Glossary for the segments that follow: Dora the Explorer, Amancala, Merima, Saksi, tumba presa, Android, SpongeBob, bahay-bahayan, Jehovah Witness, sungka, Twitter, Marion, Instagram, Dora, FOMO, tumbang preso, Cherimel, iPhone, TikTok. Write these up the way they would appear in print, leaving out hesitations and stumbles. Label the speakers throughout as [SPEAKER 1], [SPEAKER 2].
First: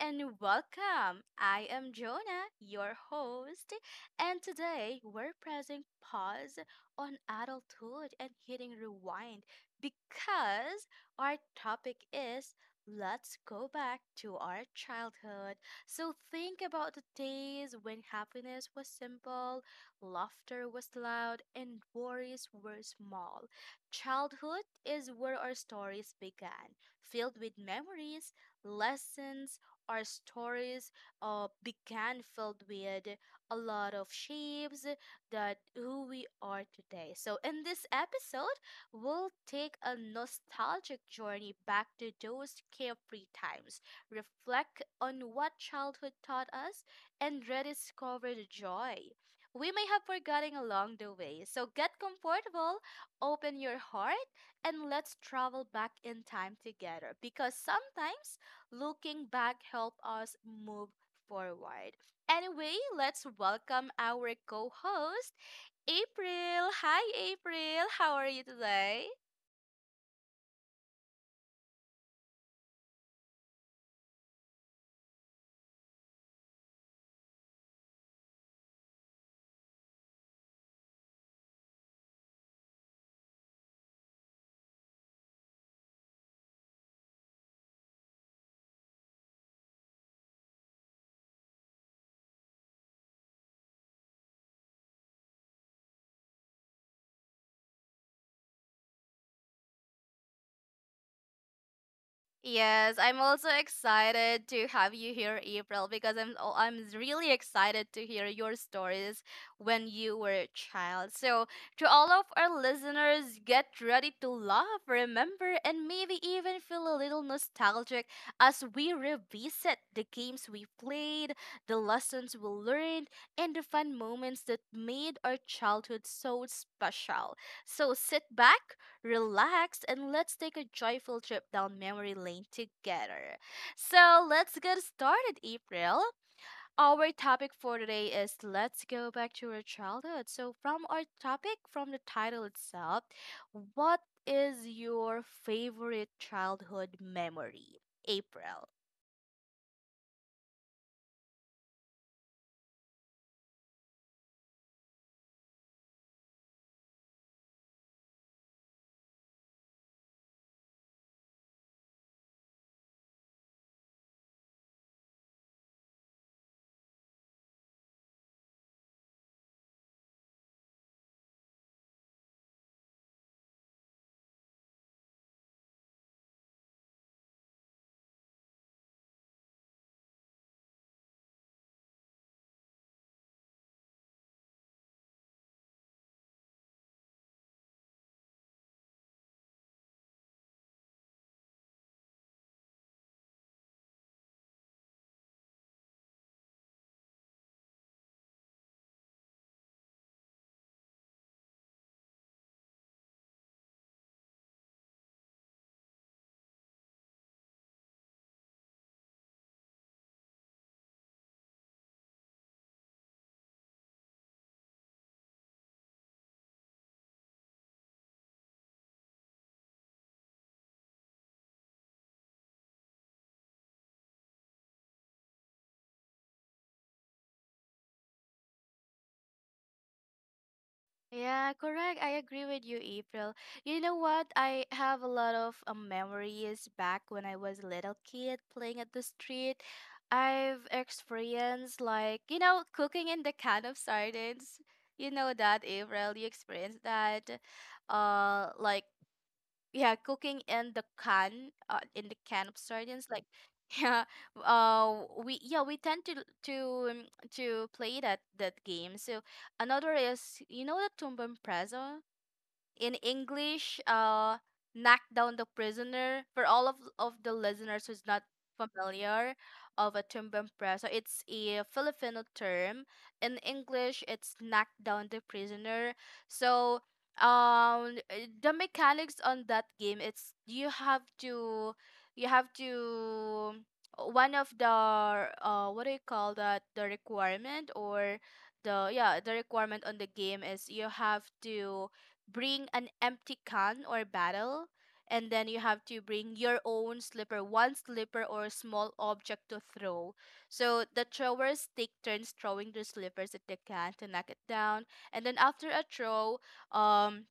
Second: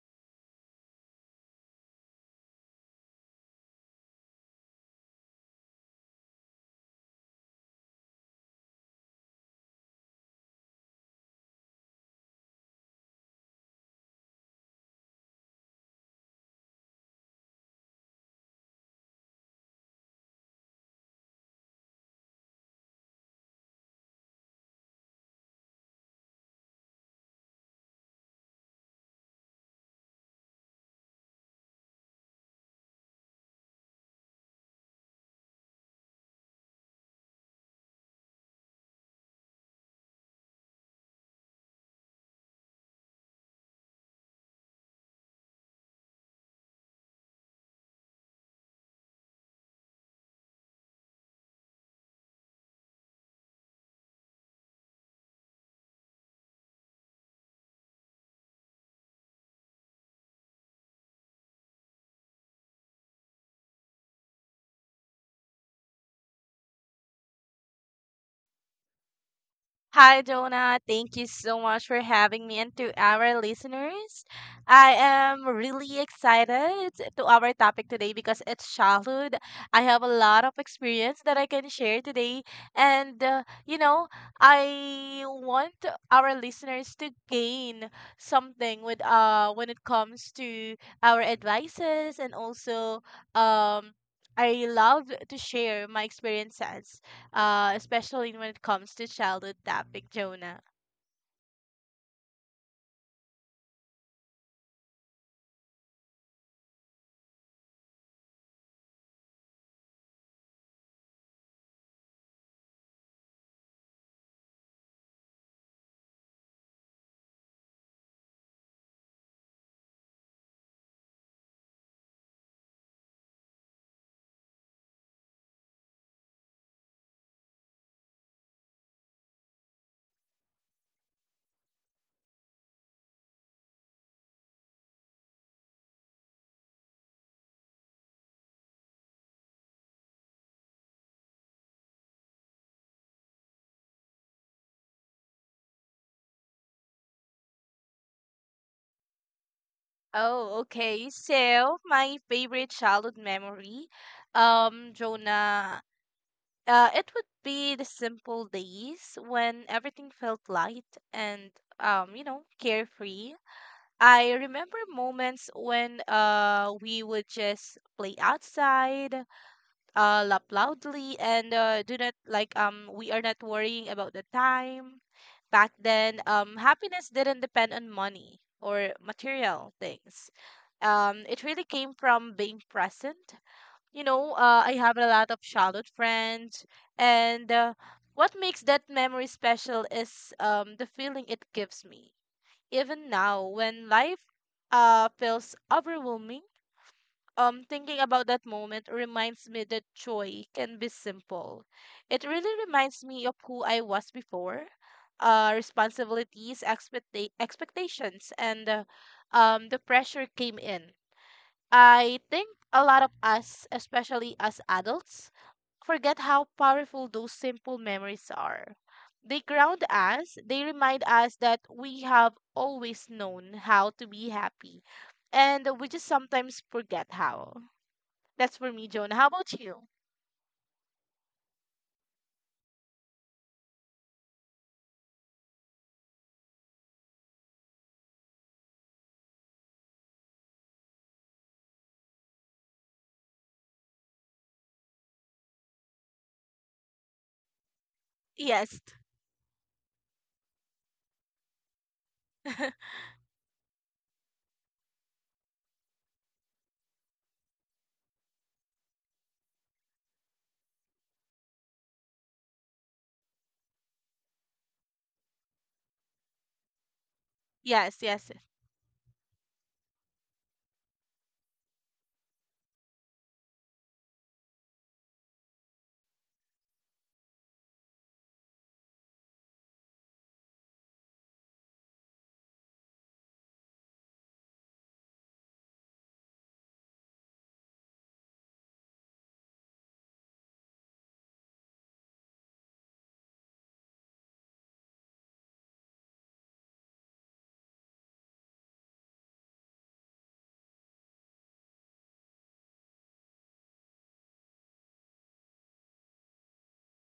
[SPEAKER 1] and welcome. I am Jonah, your host, and today we're pressing pause on adulthood and hitting rewind because our topic is, let's go back to our childhood. So, think about the days when happiness was simple, laughter was loud, and worries were small. Childhood is where our stories began, filled with memories, lessons, or stories began filled with a lot of shapes that who we are today. So in this episode, we'll take a nostalgic journey back to those carefree times, reflect on what childhood taught us, and rediscover the joy we may have forgotten along the way. So get comfortable, open your heart, and let's travel back in time together, because sometimes looking back help us move forward. Anyway, let's welcome our co-host, April. Hi April, how are you today?
[SPEAKER 2] Hi, Jonah. Thank you so much for having me. And to our listeners, I am really excited to our topic today because it's childhood. I have a lot of experience that I can share today. And, uh, you know, I want our listeners to gain something with when it comes to our advices and also um I love to share my experiences, especially when it comes to childhood topic, Jonah.
[SPEAKER 1] Yes, I'm also excited to have you here, April, because I'm really excited to hear your stories when you were a child. So, to all of our listeners, get ready to laugh, remember, and maybe even feel a little nostalgic as we revisit the games we played, the lessons we learned, and the fun moments that made our childhood so special. So, sit back, relax, and let's take a joyful trip down memory lane together. So let's get started, April. Our topic for today is, let's go back to our childhood. So, from our topic, from the title itself, what is your favorite childhood memory, April?
[SPEAKER 2] Oh, okay. So my favorite childhood memory, Jonah, it would be the simple days when everything felt light and, carefree. I remember moments when we would just play outside, laugh loudly and do not like we are not worrying about the time back then. Um, happiness didn't depend on money or material things. Um, it really came from being present, I have a lot of childhood friends. And What makes that memory special is the feeling it gives me even now. When life feels overwhelming, thinking about that moment reminds me that joy can be simple. It really reminds me of who I was before, responsibilities, expectations, and the pressure came in. I think a lot of us, especially as adults, forget how powerful those simple memories are. They ground us, they remind us that we have always known how to be happy, and we just sometimes forget how. That's for me, Jonah. How about you?
[SPEAKER 1] Yeah, correct. I agree with you, April. You know what? I have a lot of memories back when I was a little kid playing at the street. I've experienced, like, you know, cooking in the can of sardines. You know that, April. You experienced that. Like
[SPEAKER 2] Yes.
[SPEAKER 1] yeah, cooking in the can of sardines, like yeah, we yeah, we tend to to um, to play that game. So another is, you know, the tumba preso in English, Knock Down the Prisoner. For all of the listeners who's
[SPEAKER 2] Yes,
[SPEAKER 1] not
[SPEAKER 2] yes.
[SPEAKER 1] familiar of a tumbang preso, it's a Filipino term. In English, it's Knock Down the Prisoner. So, the mechanics on that game, it's you have to, you have to. One of the what do you call that? The requirement or the yeah the requirement on the game is you have to bring an empty can or bottle, and then you have to bring your own slipper, one slipper or a small object to throw. So the throwers take turns throwing their slippers at the can to knock it down, and then after a throw, um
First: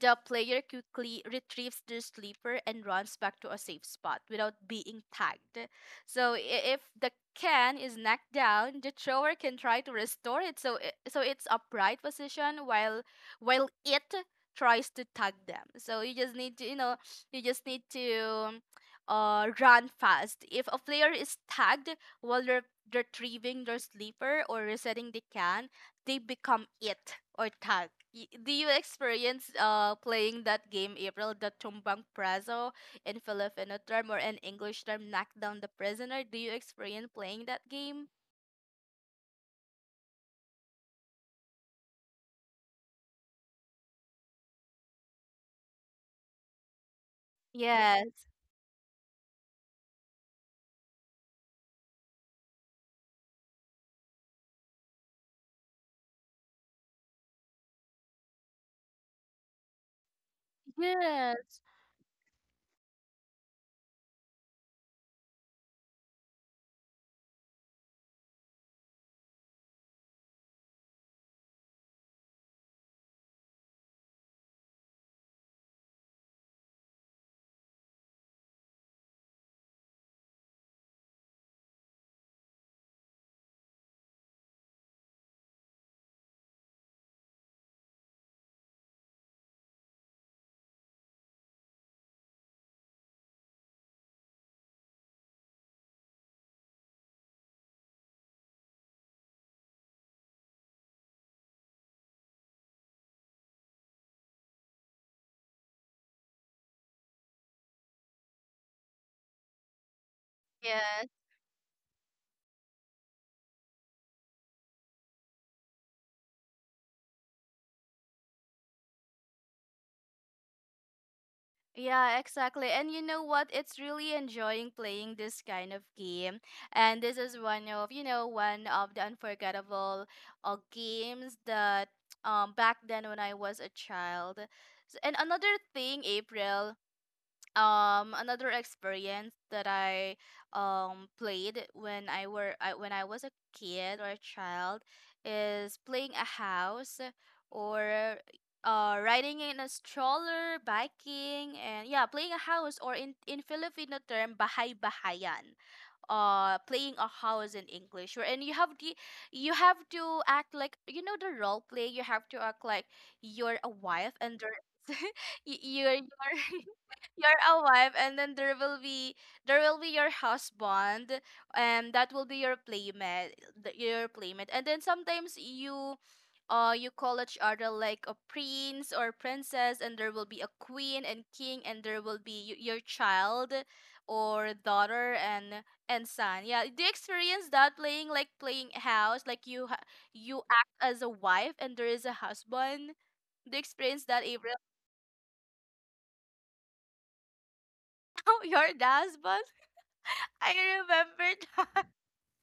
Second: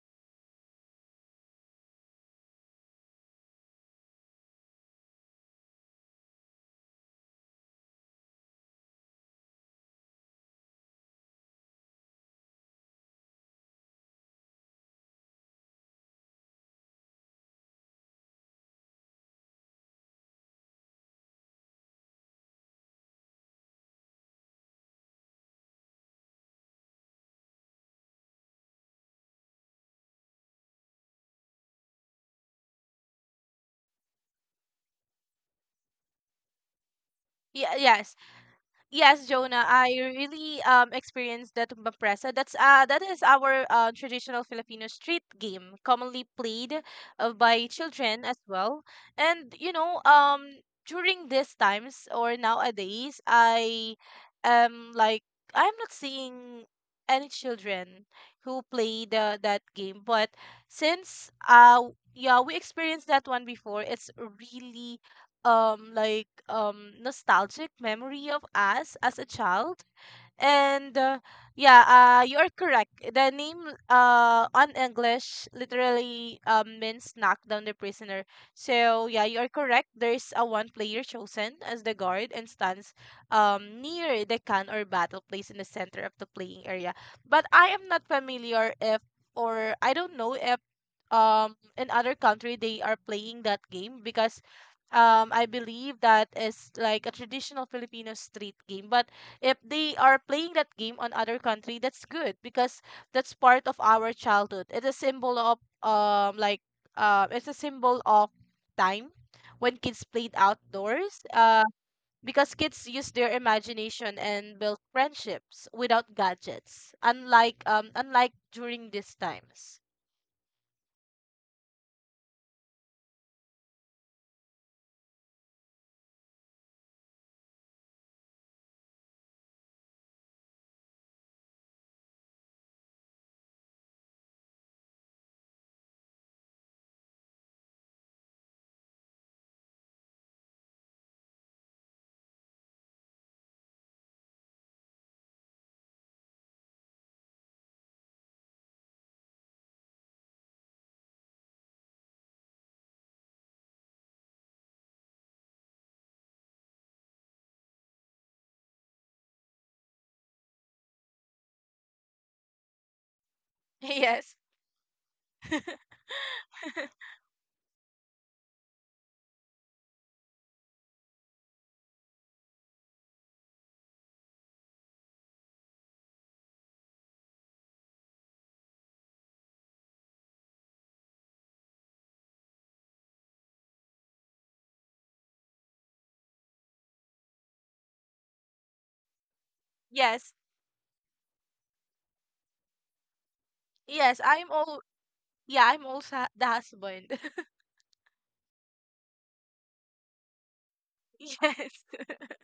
[SPEAKER 1] the player quickly retrieves their sleeper and runs back to a safe spot without being tagged. So if the can is knocked down, the thrower can try to restore it so it's upright position while it tries to tag them. So you just need to, you know, you just need to run fast. If a player is tagged while they're retrieving their sleeper or resetting the can, they become it or tag. Do you experience playing that game, April, the tumbang praso in Filipino term or an English term, knock down the prisoner? Do you experience playing that
[SPEAKER 2] Yeah,
[SPEAKER 1] game?
[SPEAKER 2] yes. Yes, Jonah, I really experienced the tumba presa. That's that is our, traditional Filipino street game, commonly played, by children
[SPEAKER 1] Yes,
[SPEAKER 2] as well. And you know, during these times or nowadays, I am like I'm not seeing any children who play the that game, but since
[SPEAKER 1] yes,
[SPEAKER 2] yeah, we experienced that one before. It's really like nostalgic memory of us as a child. and uh, yeah, you are correct. The name on English literally means knock down the prisoner. So yeah, you are correct. There's a one player chosen as the guard and stands near the can or battle place in the center of the playing area. But I am not familiar if or I don't know if in other country they are playing that game because I believe that is like a traditional Filipino street game. But if they are playing that game on other country, that's good because that's part of our childhood. It's a symbol of, it's a symbol of time when kids played
[SPEAKER 1] yes.
[SPEAKER 2] outdoors, because kids use their imagination and build friendships without gadgets, unlike during these times.
[SPEAKER 1] Yeah, exactly. And you know what? It's really enjoying playing this kind of game. And this is one of, you know, one of the unforgettable games that back then when I was a child. And another thing, April, another experience that I played when when I was a kid or a child is playing a house or riding in a stroller, biking, and yeah, playing a house, or in Filipino term bahay-bahayan, playing a house in English. And you have the you have to act like, you know, the role play, you have to act like you're a wife
[SPEAKER 2] Yes.
[SPEAKER 1] and there you're you're a wife, and then there will be your husband, and that will be your playmate, your playmate. And then sometimes you you call each other like a prince or princess, and there will be a queen and king, and there will be your child or daughter and son. Yeah, do you experience that, playing like playing house, like you
[SPEAKER 2] Yes,
[SPEAKER 1] you act as a wife and there is a husband? Do you experience
[SPEAKER 2] yes.
[SPEAKER 1] that,
[SPEAKER 2] I'm
[SPEAKER 1] April?
[SPEAKER 2] all Yeah, I'm also the husband.
[SPEAKER 1] Oh, you're the husband. I remember
[SPEAKER 2] Yes.
[SPEAKER 1] that.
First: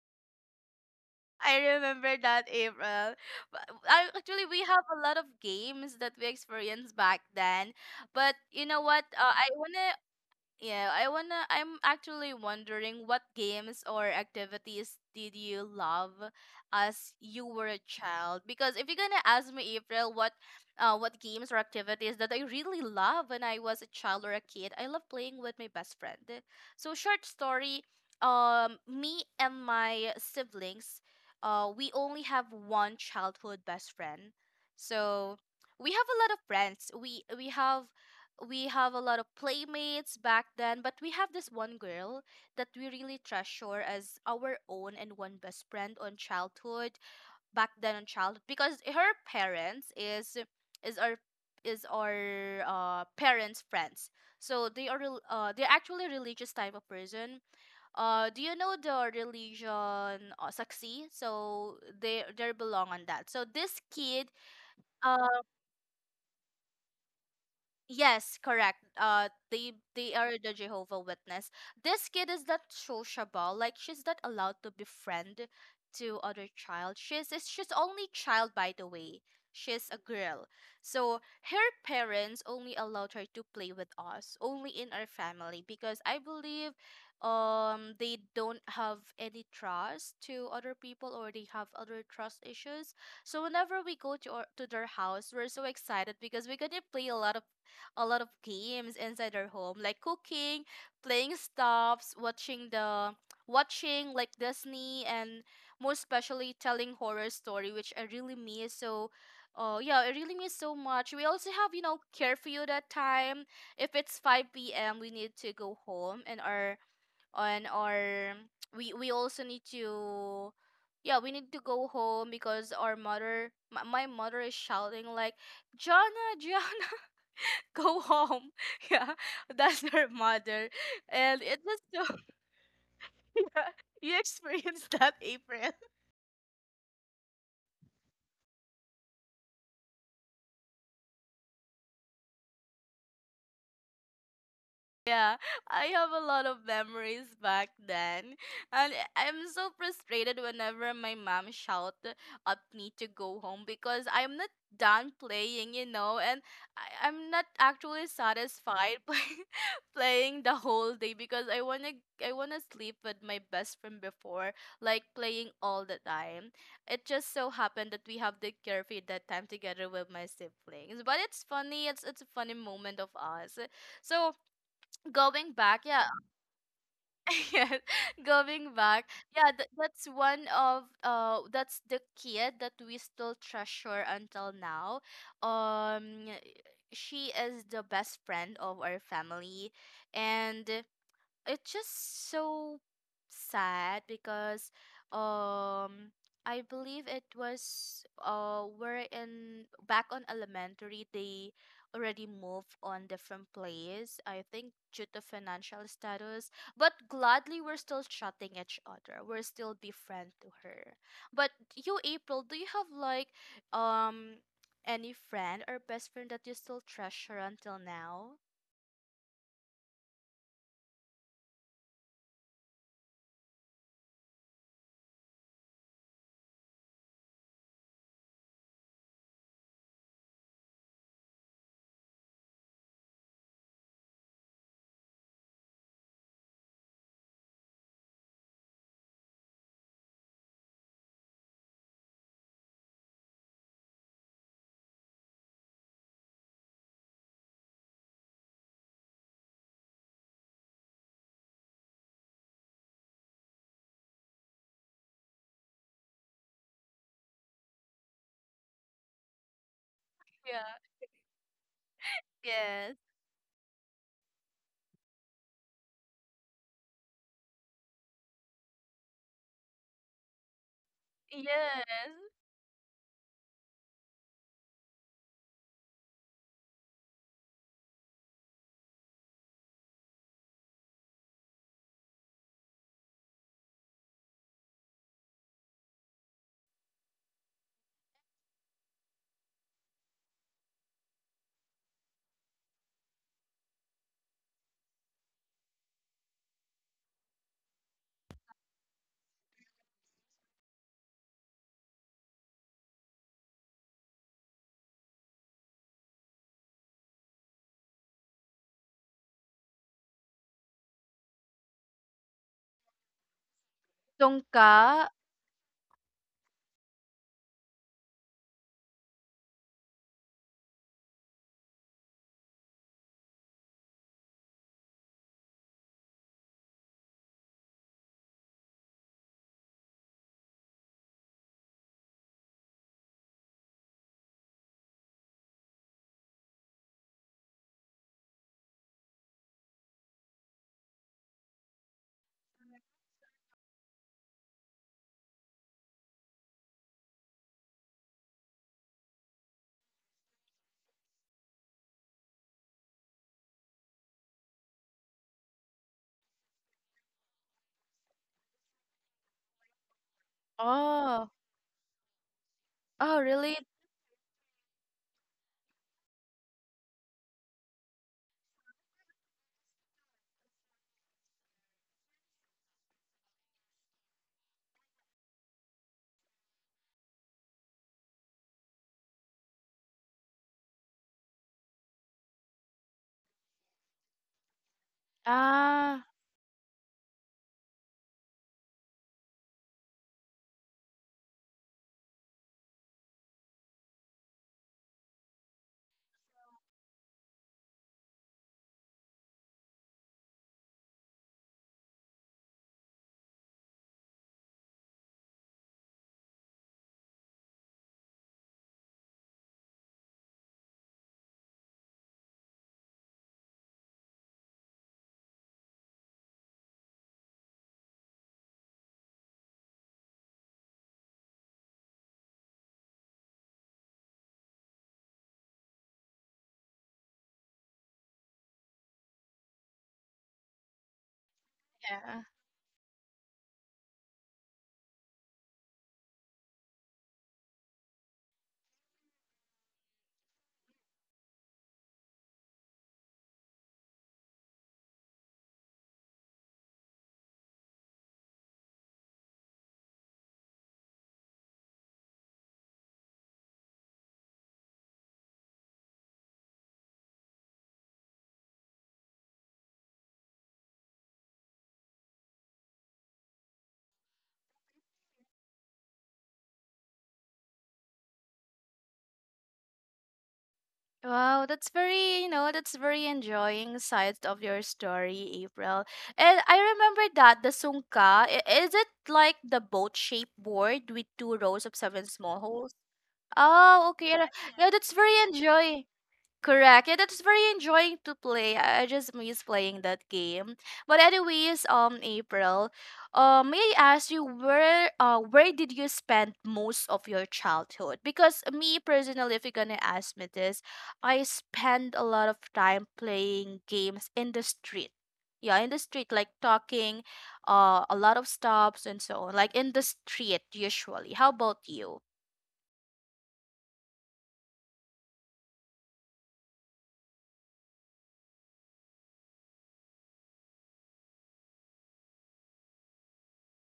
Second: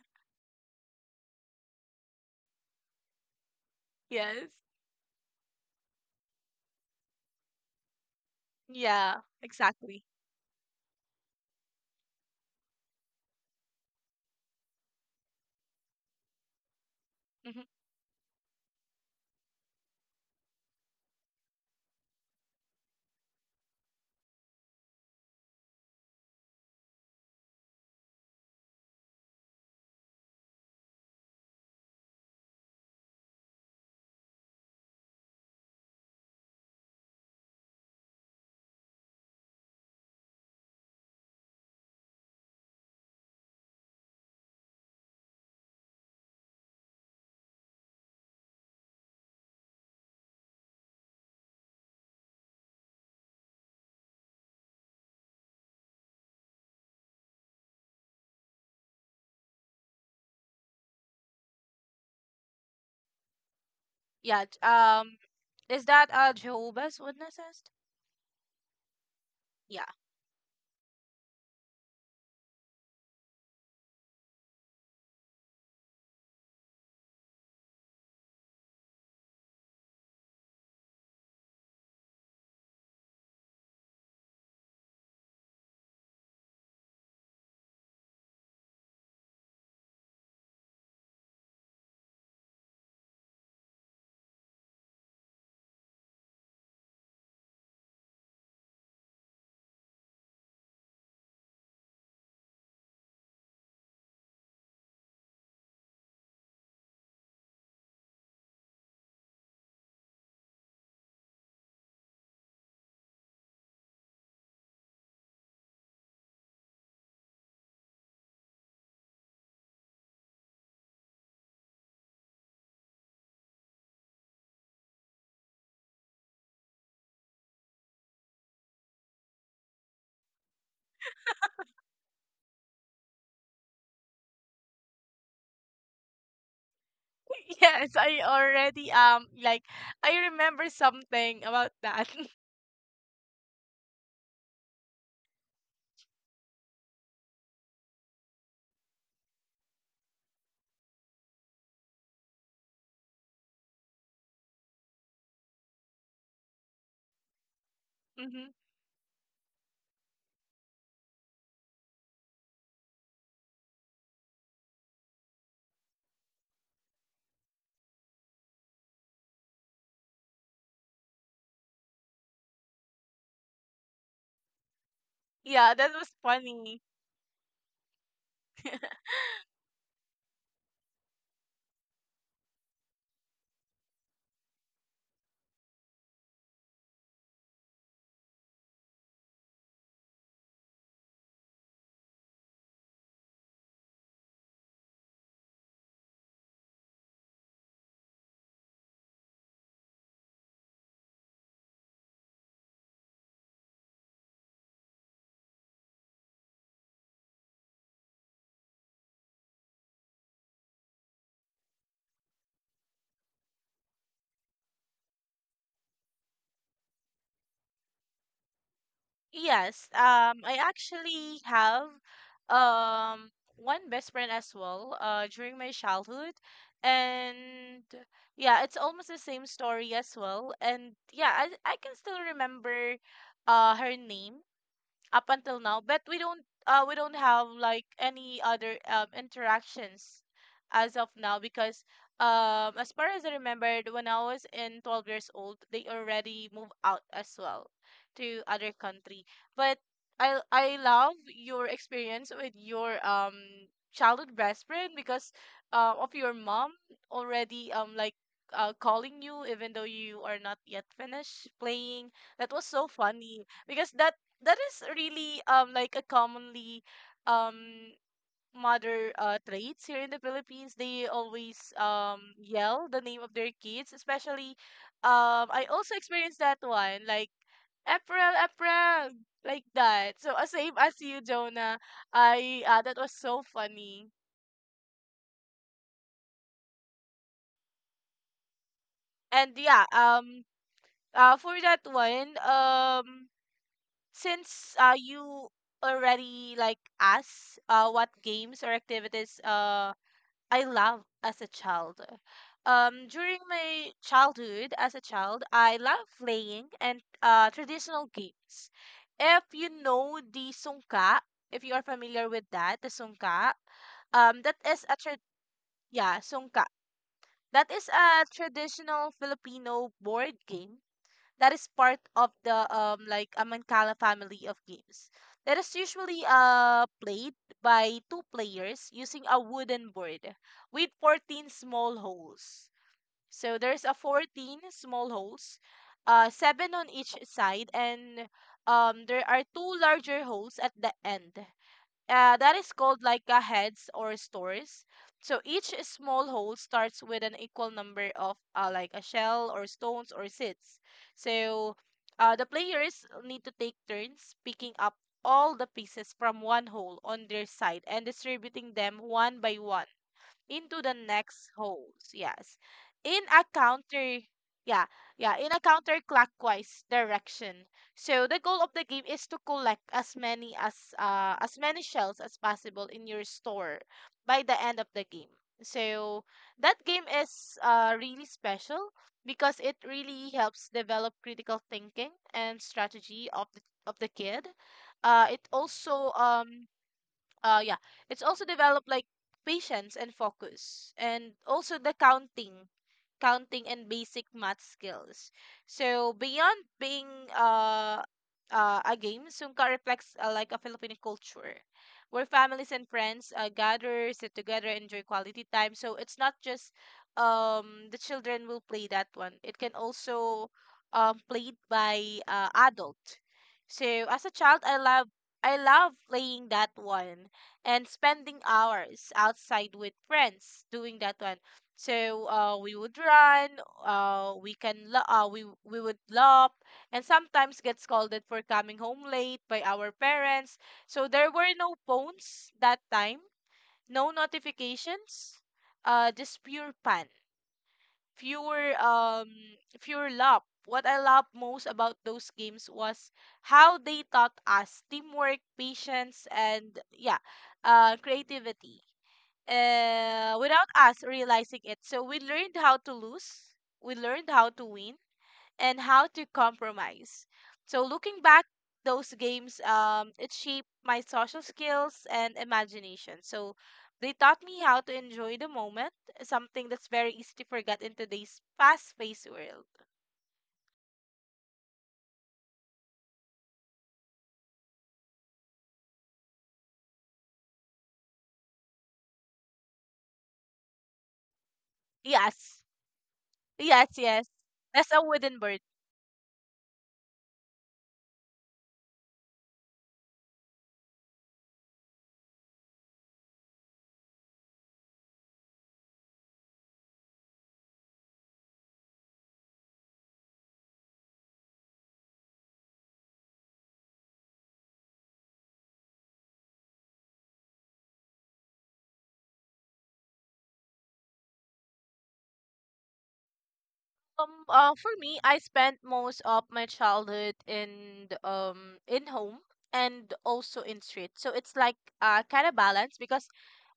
[SPEAKER 1] I remember that, April. But I, actually,
[SPEAKER 2] Yes.
[SPEAKER 1] we have a lot of games that we experienced back then. But you know what?
[SPEAKER 2] Yeah,
[SPEAKER 1] I wanna
[SPEAKER 2] exactly.
[SPEAKER 1] yeah, I wanna. I'm actually wondering what games or activities did you love as you
[SPEAKER 2] Mm-hmm.
[SPEAKER 1] were a child? Because if you're gonna ask me, April, what games or activities that I really love when I was a child or a kid, I love playing with my best friend. So short story, me and my siblings, we only have one childhood best friend. So we have a lot of friends. We have a lot of playmates back then, but we have this one girl that we really treasure as our own and one best friend on childhood, back then on childhood, because her parents is our is our parents' friends. So they are they're actually religious type of person. Do you know the religion Saksi? So they belong on that. So this kid
[SPEAKER 2] Yeah.
[SPEAKER 1] uh,
[SPEAKER 2] Is that Jehovah's Witnesses?
[SPEAKER 1] Yes, correct. They
[SPEAKER 2] Yeah.
[SPEAKER 1] they are the Jehovah Witness. This kid is not sociable. Like she's not allowed to befriend to other child. She's only child, by the way. She's a girl, so her parents only allowed her to play with us, only in our family because I believe, they don't have any trust to other people, or they have other trust issues. So whenever we go to to their house, we're so excited because we're gonna play a lot of games inside their home, like cooking, playing stops, watching like Disney, and more especially telling horror story, which I really miss. So yeah, I really miss so much. We also have, you know, curfew that time. If it's 5 p.m. we need to go home, and our we also need to yeah, we need to go home because our mother, my mother is shouting like, Jana, Jana, go home. Yeah, that's her mother. And it was so, yeah, you experienced that, April.
[SPEAKER 2] Yes, I already like I remember something about that.
[SPEAKER 1] Yeah, I have a lot of memories back then. And I'm so frustrated whenever my mom shout at me to go home because I'm not done playing, you know, and I'm not actually
[SPEAKER 2] Hmm.
[SPEAKER 1] satisfied by playing the whole day because I wanna sleep with my best friend before, like playing all the time. It just so happened that we have the curfew that time together with my siblings. But it's funny, it's a funny moment of us. So going
[SPEAKER 2] Yeah,
[SPEAKER 1] back,
[SPEAKER 2] that
[SPEAKER 1] yeah.
[SPEAKER 2] was funny.
[SPEAKER 1] Yes, going back, yeah, that's one of that's the kid that we still treasure until now. Um, she is the best friend of our family, and it's just so sad because, um, I believe it was we're in back on elementary, they already moved on different place, I think due to financial status, but gladly we're still chatting each other, we're still be friend to her. But you, April, do you have like, um, any friend or best friend that you still treasure until now?
[SPEAKER 2] Yes, I actually have um one best friend as well, during my childhood, and yeah, it's almost the same story as well, and yeah, I can still remember, her name up until now. But we don't, we don't have like any other interactions as of now because as far as I remembered, when I was in 12 years old, they already moved out as well to other country. But I love your experience with your childhood best friend because, of your mom already calling you even though you are not
[SPEAKER 1] Yeah.
[SPEAKER 2] yet finished playing. That was so
[SPEAKER 1] Yes.
[SPEAKER 2] funny because that is really like a commonly um mother traits here in the Philippines. They always
[SPEAKER 1] Yes.
[SPEAKER 2] yell the name of their kids, especially I also experienced that one like April, April, like that. So, same as you, Jonah. I That was so funny. And for that one, since you already like asked what games or activities I love as a child. During my childhood as a child, I love playing and, traditional games. If you know the sungka, if you are familiar with that, the sungka, that
[SPEAKER 1] Dongka?
[SPEAKER 2] is a yeah, sungka. That is a traditional Filipino board game that is part of the, Amancala family of games. That is usually played by two players using a wooden board with 14 small holes. So there's a 14 small holes, uh, seven on each side, and there are two larger holes at the end. That is called like a heads or stores. So each small hole starts with an equal number of, like a shell or stones or seeds. So, the players need to take turns picking up all the pieces from one hole on their side and distributing them one by one into the
[SPEAKER 1] Oh.
[SPEAKER 2] next holes. Yes.
[SPEAKER 1] Oh,
[SPEAKER 2] In a
[SPEAKER 1] really?
[SPEAKER 2] counter yeah, Yeah, in a counterclockwise direction. So the goal of the game is to collect as many shells as possible in your store by the end of the game. So that game is really special because it really helps develop critical thinking and strategy of the, of the kid. It
[SPEAKER 1] Ah,
[SPEAKER 2] also yeah, it's also developed like patience and focus, and also the counting counting, and basic math skills. So beyond being, uh, a game, Sungka reflects, like a Filipino culture where families and friends, gather, sit together, enjoy quality time. So it's not just, the children will play that one. It can also, played by, adult. So as a child, I love playing that one and spending hours outside with friends doing that one. So, we would run, we would lop, and sometimes get scolded for coming home late by our parents. So there were no
[SPEAKER 1] yeah.
[SPEAKER 2] phones that time, no notifications, just pure fun, pure um, pure lop. What I loved most about those games was how they taught us teamwork, patience, and yeah, creativity, without us realizing it. So we learned how to lose, we learned how to win, and how to compromise. So looking back, those games, it shaped my social skills and imagination. So they taught me how to enjoy the moment, something that's very easy to forget in today's fast-paced world.
[SPEAKER 1] Wow, that's very, you know, that's very enjoying side of your story, April. And I remember that the sungka, is it like the boat-shaped board with two rows of 7 small
[SPEAKER 2] Yes,
[SPEAKER 1] holes? Oh,
[SPEAKER 2] yes,
[SPEAKER 1] okay. Yeah,
[SPEAKER 2] yes.
[SPEAKER 1] yeah, that's
[SPEAKER 2] That's a
[SPEAKER 1] very
[SPEAKER 2] wooden bird.
[SPEAKER 1] enjoy. Correct. Yeah, that's very enjoying to play. I just miss playing that game. But anyways, April, may I ask you where did you spend most of your childhood? Because me personally, if you're gonna ask me this, I spend a lot of time playing games in the street. Yeah, in the street, like talking, a lot of stops and so on. Like in the street, usually. How about you?
[SPEAKER 2] For me, I spent most of my childhood in the, in home and also in street. So it's like kind of balance because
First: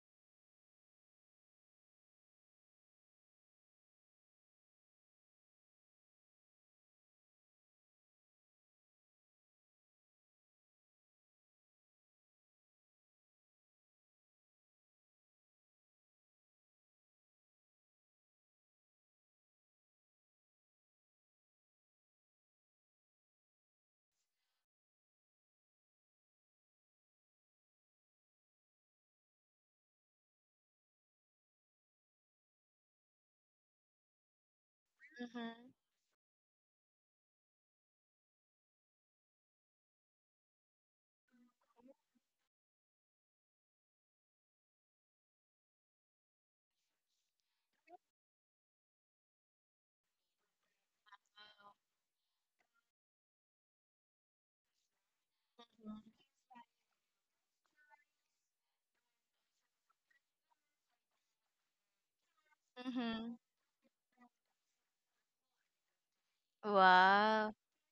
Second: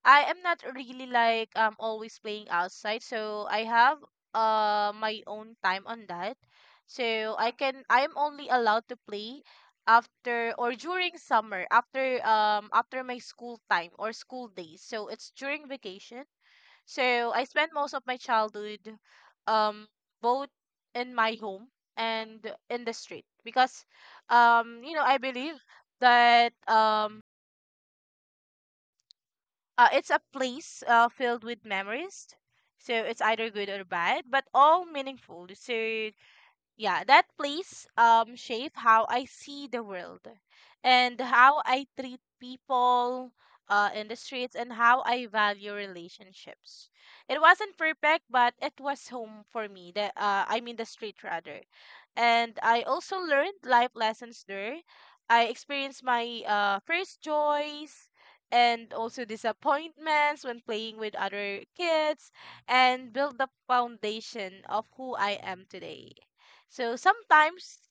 [SPEAKER 2] I am not really like always playing outside. So I have my own time on that. So I am only allowed to play after or during summer, after my school time or school days. So it's during vacation, so I spent most of my childhood um both in my home and in the street because, you know, I believe that, it's a place, filled with memories. So it's either good or bad, but all meaningful.
[SPEAKER 1] Mm-hmm.
[SPEAKER 2] So yeah, that place shape how I see the world and how I treat people, in the streets, and how I value relationships. It wasn't perfect, but it was home for me, the I mean the street rather. And I also learned life lessons there. I experienced my, first joys and also disappointments when playing with other kids, and
[SPEAKER 1] Mm-hmm.
[SPEAKER 2] built the foundation of who I am today. So
[SPEAKER 1] Wow.
[SPEAKER 2] sometimes,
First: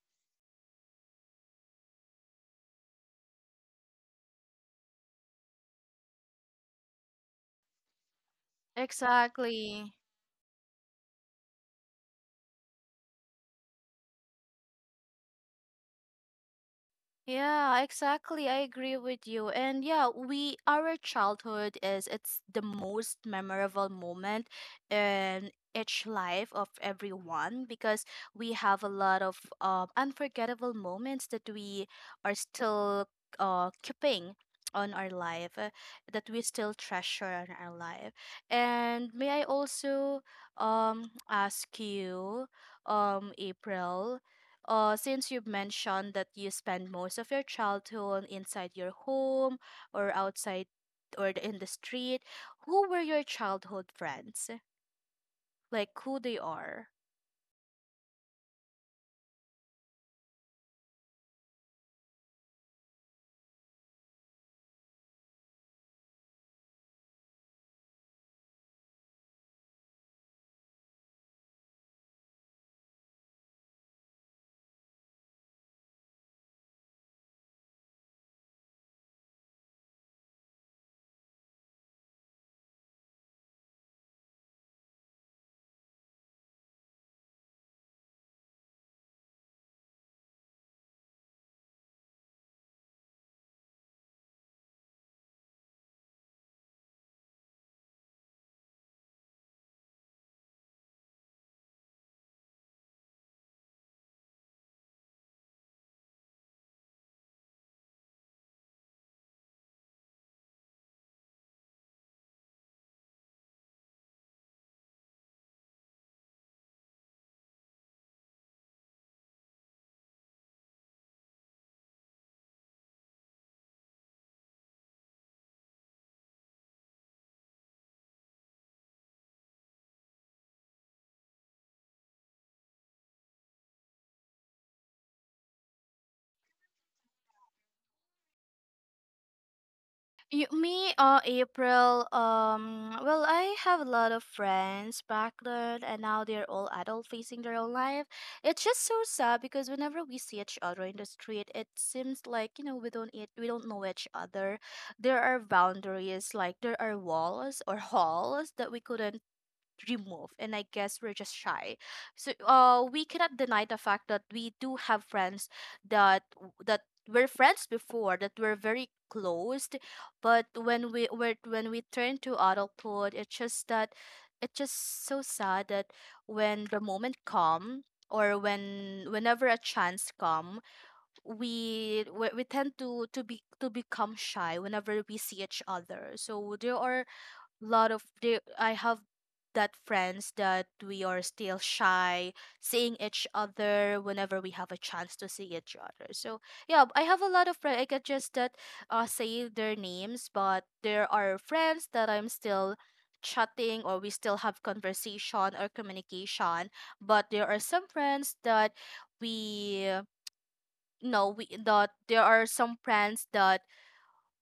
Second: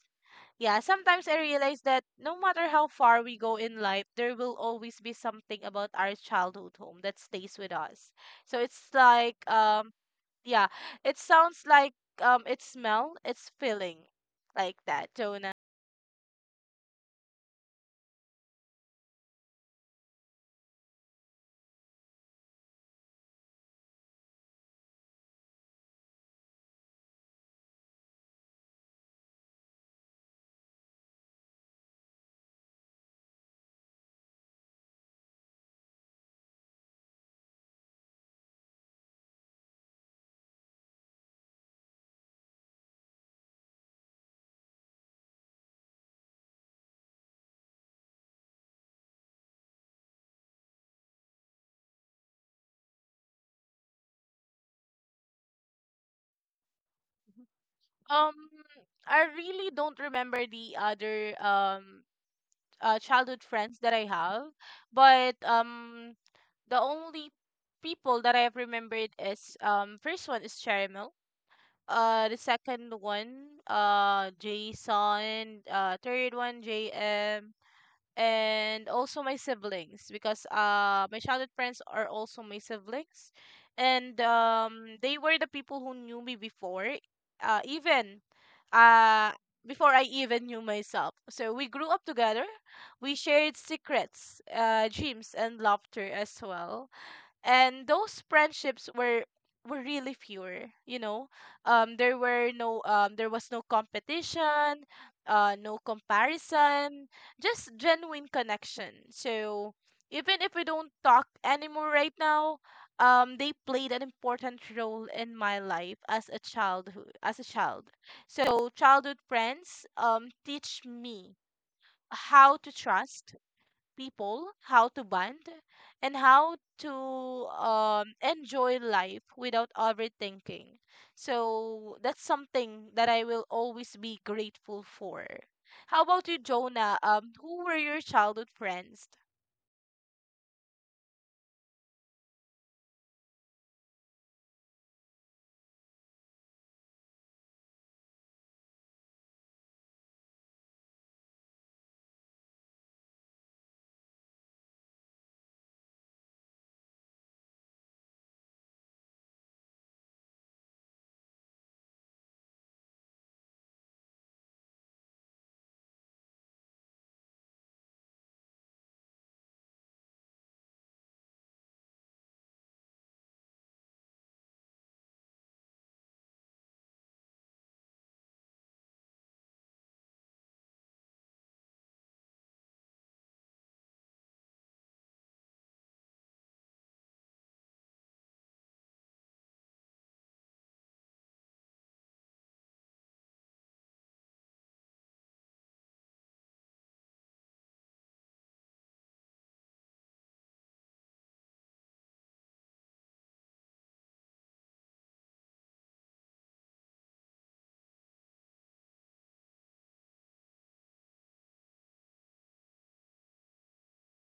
[SPEAKER 2] yeah, sometimes I realize that no matter how far we go in life, there will always be something about our childhood home that stays with us. So it's like,
[SPEAKER 1] Exactly.
[SPEAKER 2] yeah, it sounds like, it's smell, it's feeling, like that, Jonah.
[SPEAKER 1] Yeah, exactly. I agree with you. And yeah, we our childhood is it's the most memorable moment in each life of everyone, because we have a lot of unforgettable moments that we are still keeping on our life that we still treasure on our life. And may I also ask you, um, April, since you've mentioned that you spend most of your childhood inside your home or outside or in the street, who were your childhood friends? Like who they are?
[SPEAKER 2] Um, I really don't remember the other childhood friends that I have, but the only people that I have remembered is, first one is Cherimel. The second one, Jason. Third one, JM. And also my siblings because, my childhood friends are also my siblings, and, they were the people who knew me before, even uh, before I even knew myself. So we grew up together. We shared secrets, dreams, and laughter as well, and those friendships were really fewer, you know. Um, there were no, there was no competition, uh, no comparison, just genuine connection. So even if we don't talk anymore right now, they played an important role in my life as a childhood, as a child. So childhood friends teach me how to trust people, how to bond, and how to, enjoy life without overthinking. So that's something that I will always be grateful for. How about you, Jonah? Who were your childhood friends?
[SPEAKER 1] You, me, April. Well, I have a lot of friends back then, and now they're all adult facing their own life. It's just so sad because whenever we see each other in the street, it seems like we don't eat, we don't know each other. There are boundaries, like there are walls or halls that we couldn't dream, and I guess we're just shy. So we cannot deny the fact that we do have friends that that were friends before, that were very closed. But when we turn to adulthood, it's just that, it's just so sad that when the moment come, or whenever a chance come, we tend to be to become shy whenever we see each other. So there are lot of the I have that friends that we are still shy seeing each other whenever we have a chance to see each other. So yeah, I have a lot of friends. I can just that say their names, but there are friends that I'm still chatting, or we still have conversation or communication. But there are some friends that we no we that there are some friends that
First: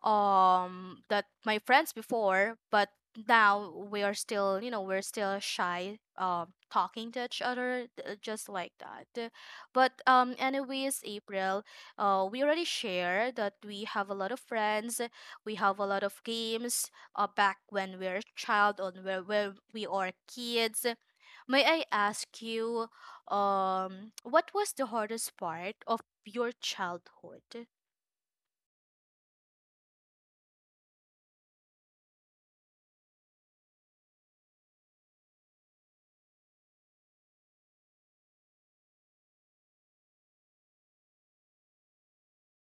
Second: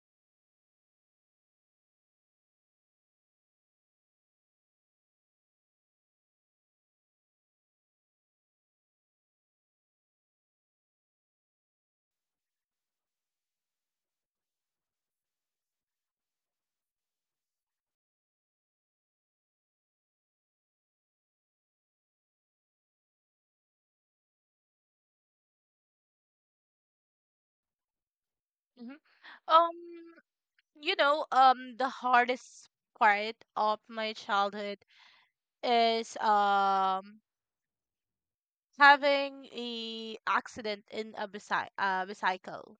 [SPEAKER 1] that my friends before, but now we are still, we're still shy talking to each other, just like that. But anyways, April, we already shared that we have a lot of friends, we have a lot of games, back when we're a child, on where we are kids. May I ask you, what was the hardest part of your childhood?
[SPEAKER 2] Mhm. Um, the hardest part of my childhood is having a accident in a bicycle.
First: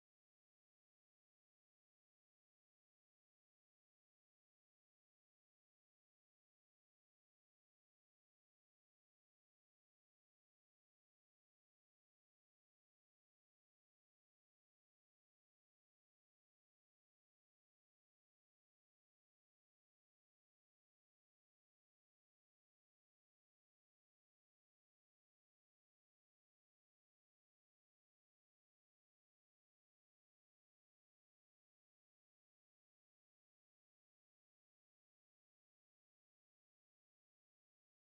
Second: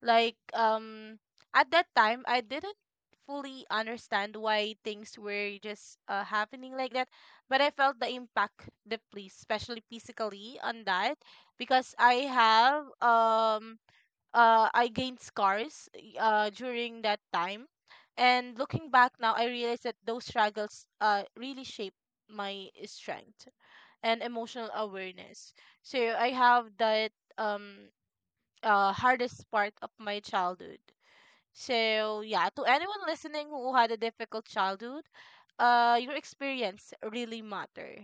[SPEAKER 2] like um at that time I didn't fully understand why things were just happening like that, but I felt the impact deeply, especially physically, on that because I have I gained scars during that time. And looking back now, I realize that those struggles really shaped my strength and emotional awareness. So I have that um hardest part of my childhood. So yeah, to anyone listening who had a difficult childhood, your experience really matter,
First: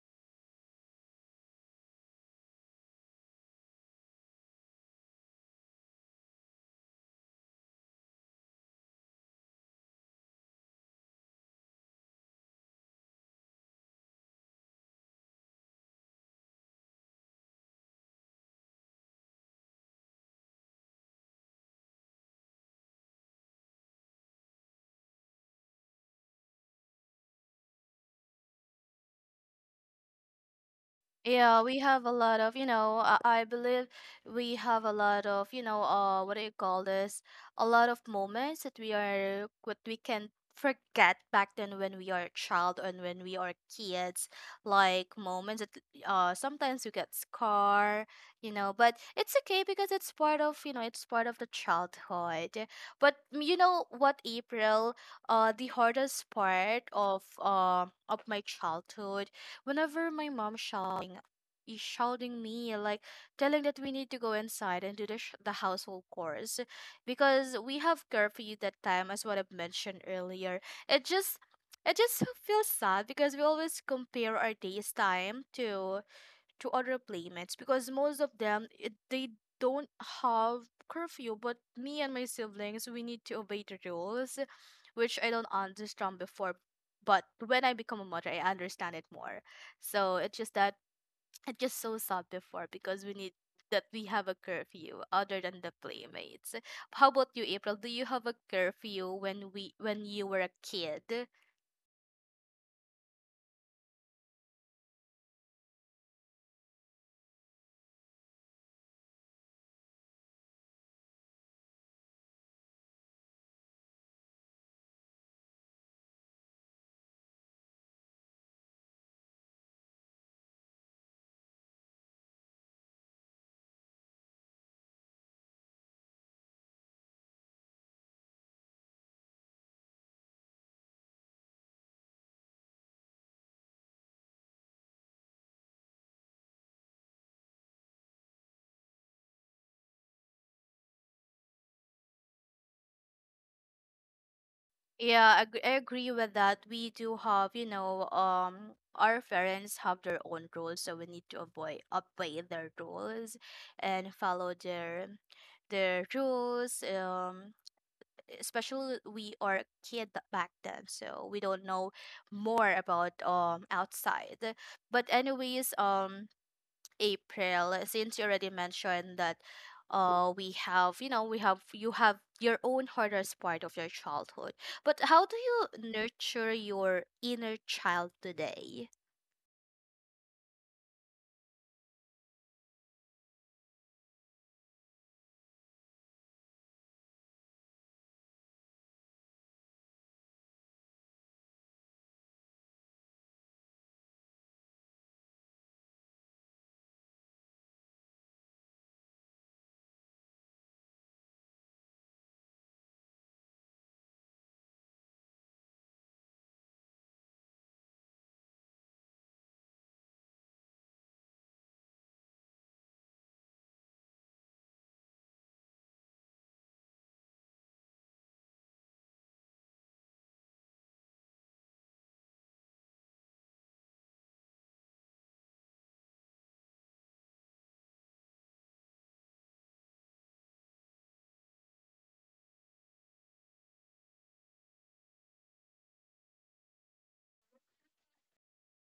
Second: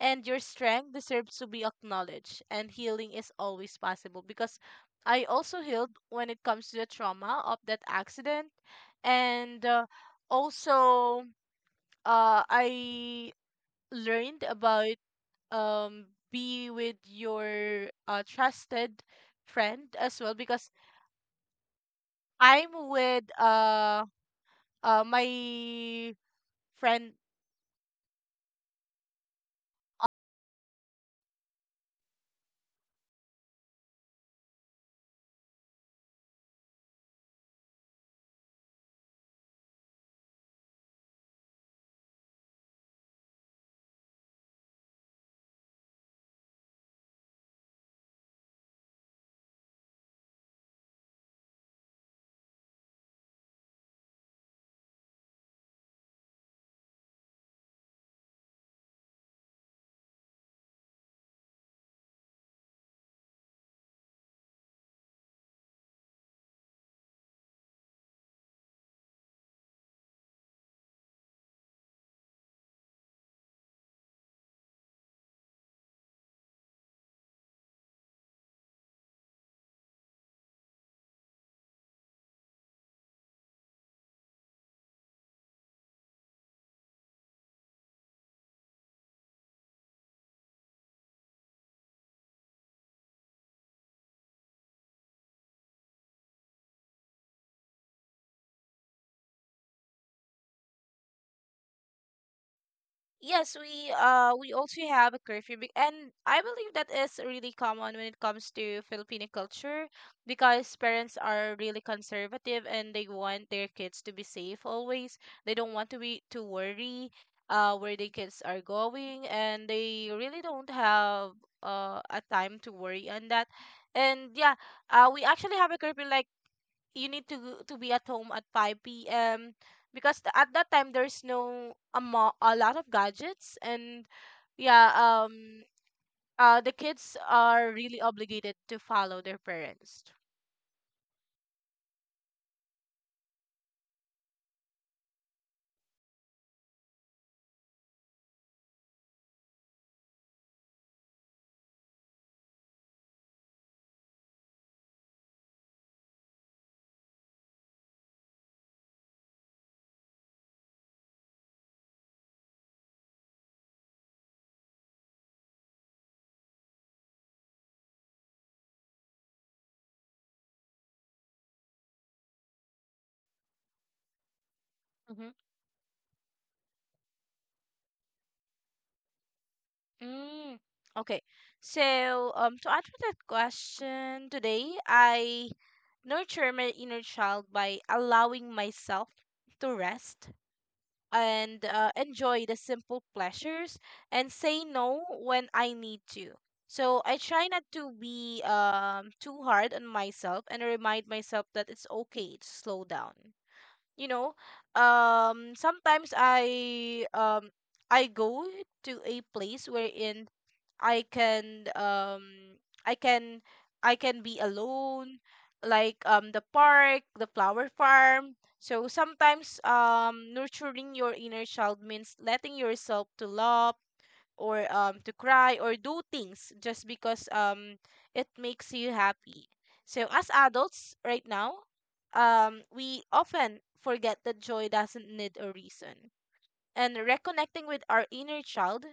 [SPEAKER 2] and your strength deserves to be acknowledged. And healing is always possible because I also healed when it comes to the trauma of that accident. And also, I learned about um be with your trusted friend as well, because I'm with my friend.
[SPEAKER 1] Yeah, we have a lot of, you know, I believe we have a lot of, you know, what do you call this? A lot of moments that we are, what we can forget back then when we are a child and when we are kids, like moments that, sometimes we get scar, you know, but it's okay because it's part of, you know, it's part of the childhood. But you know what, April, the hardest part of my childhood, whenever my mom shouting is shouting me, like telling that we need to go inside and do the, the household chores, because we have curfew that time, as what I've mentioned earlier. It just, it just feels sad because we always compare our day's time to other playmates, because most of them they don't have curfew. But me and my siblings, we need to obey the rules, which I don't understand before, but when I become a mother, I understand it more. So it's just that, it's just so sad before because we need that we have a curfew other than the playmates. How about you, April? Do you have a curfew when you were a kid?
[SPEAKER 2] Yes, we also have a curfew, and I believe that is really common when it comes to Filipino culture because parents are really conservative and they want their kids to be safe always. They don't want to be to worry where the kids are going, and they really don't have a time to worry on that. And yeah, we actually have a curfew, like you need to to be at home at 5 p.m. because at that time there's no a lot of gadgets and yeah. The kids are really obligated to follow their parents.
[SPEAKER 1] Yeah, I agree with that. We do have, you know, our parents have their own rules, so we need to avoid obey their rules and follow their rules. Especially we are a kid back then, so we don't know more about outside. But anyways, April, since you already mentioned that we have, you know, we have you have your own hardest part of your childhood. But
[SPEAKER 2] Mm-hmm.
[SPEAKER 1] how do you nurture your inner child today?
[SPEAKER 2] Mm. Okay. So to answer that question, today I nurture my inner child by allowing myself to rest and enjoy the simple pleasures and say no when I need to. So I try not to be too hard on myself and remind myself that it's okay to slow down, you know. Sometimes I go to a place wherein i can um i can I can be alone, like the park, the flower farm. So sometimes nurturing your inner child means letting yourself to love or to cry or do things just because it makes you happy. So as adults right now, we often forget that joy doesn't need a reason. And reconnecting with our inner child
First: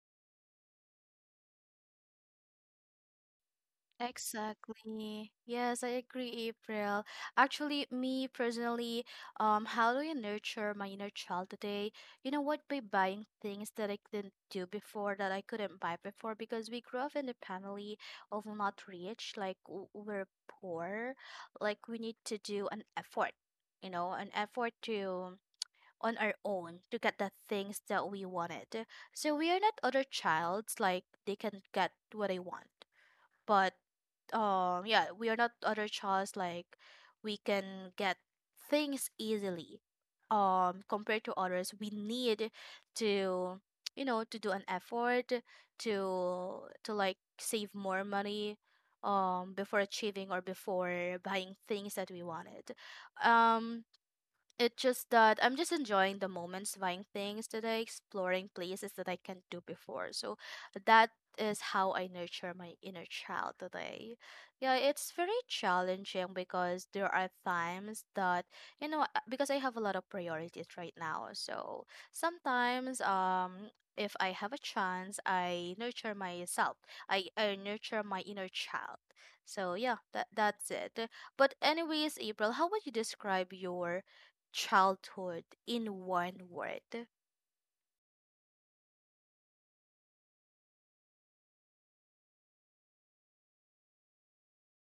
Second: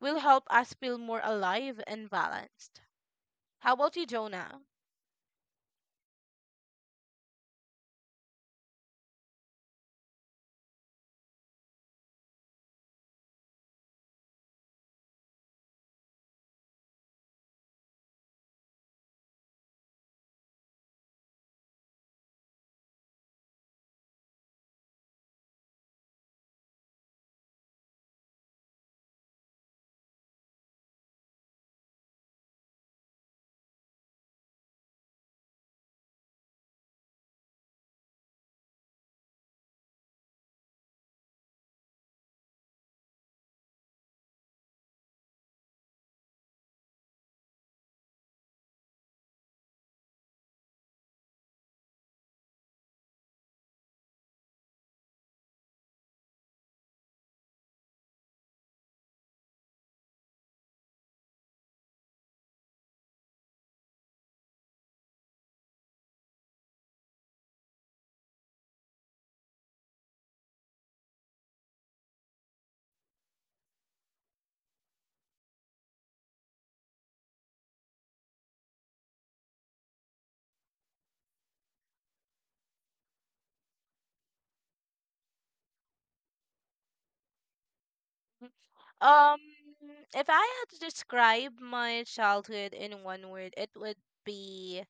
[SPEAKER 2] will help us feel more alive and balanced. How about you, Jonah?
[SPEAKER 1] Exactly. Yes, I agree, April. Actually, me personally, how do I nurture my inner child today? You know what? By buying things that I couldn't do before, that I couldn't buy before, because we grew up in a family of not rich, like we're poor, like we need to do an effort, you know, an effort to on our own to get the things that we wanted. So we are not other childs, like they can get what they want. But yeah, we are not other childs, like we can get things easily, compared to others. We need to, you know, to do an effort, to like save more money before achieving or before buying things that we wanted. um it's just that I'm just enjoying the moments, buying things today, exploring places that I can't do before. So that is how I nurture my inner child today. Yeah, it's very challenging because there are times that, you know, because I have a lot of priorities right now. So sometimes, if I have a chance, I nurture myself. I nurture my inner child. So yeah, that's it. But anyways, April, how would you describe your childhood in one word?
[SPEAKER 2] Um if I had to describe my childhood in one word, it would be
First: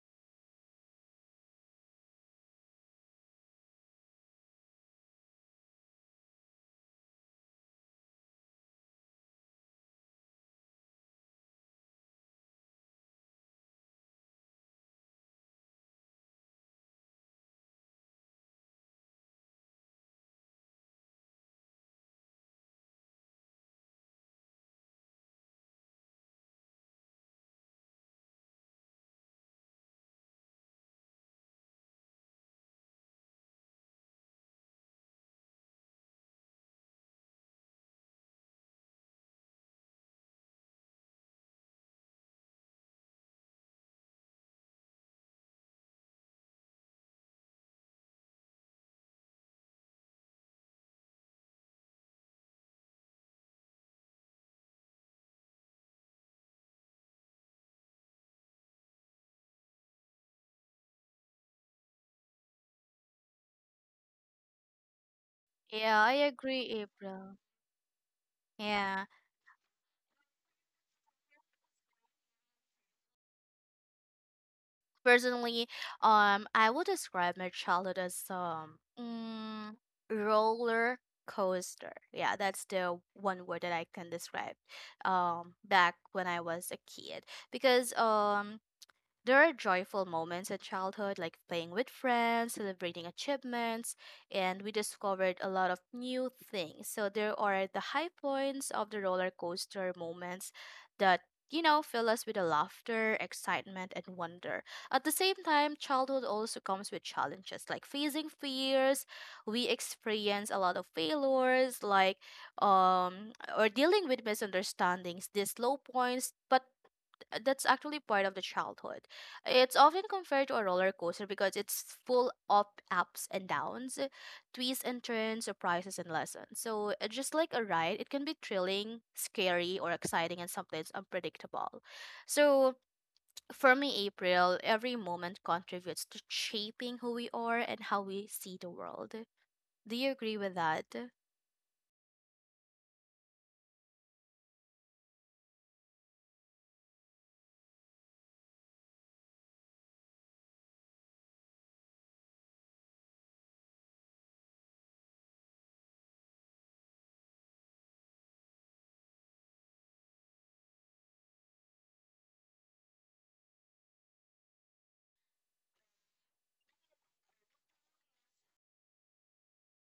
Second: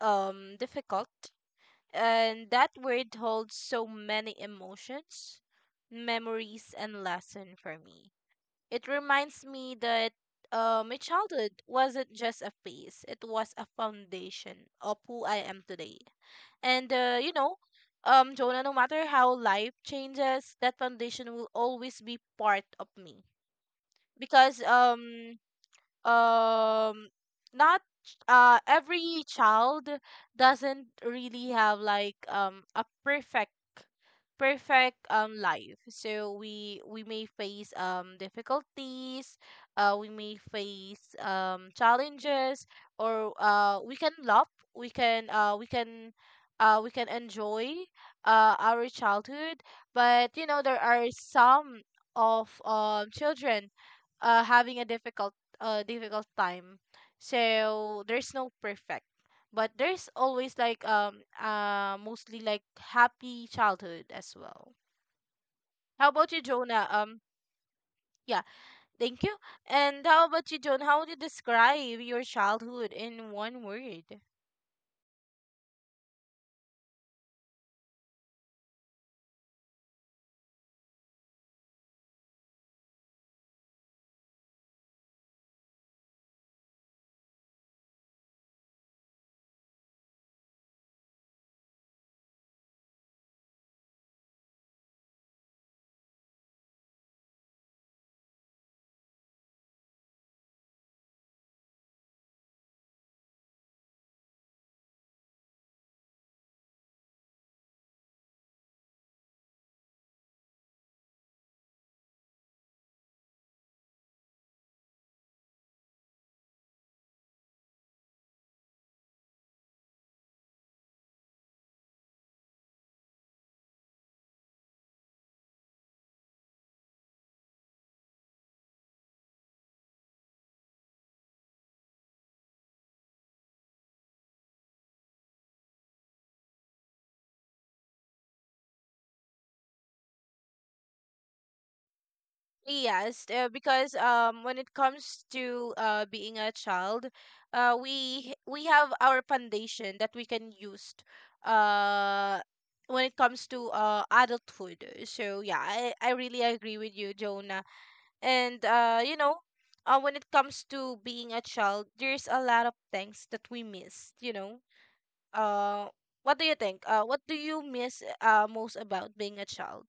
[SPEAKER 2] difficult. And that word holds so many emotions, memories, and lesson for me. It reminds me that my childhood wasn't just a phase; it was a foundation of who I am today. And you know, Jonah, no matter how life changes, that foundation will always be part of me because um not every child doesn't really have like a perfect life. So we may face difficulties, we may face challenges, or we can love, we can uh we can we can enjoy our childhood. But you know, there are some of children having a difficult time. So there's no perfect, but there's always like mostly like happy childhood as well.
[SPEAKER 1] Yeah,
[SPEAKER 2] How
[SPEAKER 1] I
[SPEAKER 2] about you,
[SPEAKER 1] agree,
[SPEAKER 2] Jonah?
[SPEAKER 1] April.
[SPEAKER 2] Yeah,
[SPEAKER 1] Yeah.
[SPEAKER 2] thank you. And how about you, Jonah? How would you describe your childhood in one word?
[SPEAKER 1] Personally, I would describe my childhood as roller coaster. Yeah, that's the one word that I can describe back when I was a kid. Because there are joyful moments in childhood, like playing with friends, celebrating achievements, and we discovered a lot of new things. So there are the high points of the roller coaster moments that, you know, fill us with a laughter, excitement, and wonder. At the same time, childhood also comes with challenges, like facing fears. We experience a lot of failures, like or dealing with misunderstandings. These low points, but that's actually part of the childhood. It's often compared to a roller coaster because it's full of ups and downs, twists and turns, surprises and lessons. So, just like a ride, it can be thrilling, scary, or exciting, and sometimes unpredictable. So, for me, April, every moment contributes to shaping who we are and how we see the world. Do you agree with that?
[SPEAKER 2] Yes, because when it comes to being a child, we have our foundation that we can use uh, when it comes to adulthood. So yeah, I really agree with you, Jonah. And you know, when it comes to being a child, there's a lot of things that we miss, you know. Uh, what do you think? What do you miss, most about being a child?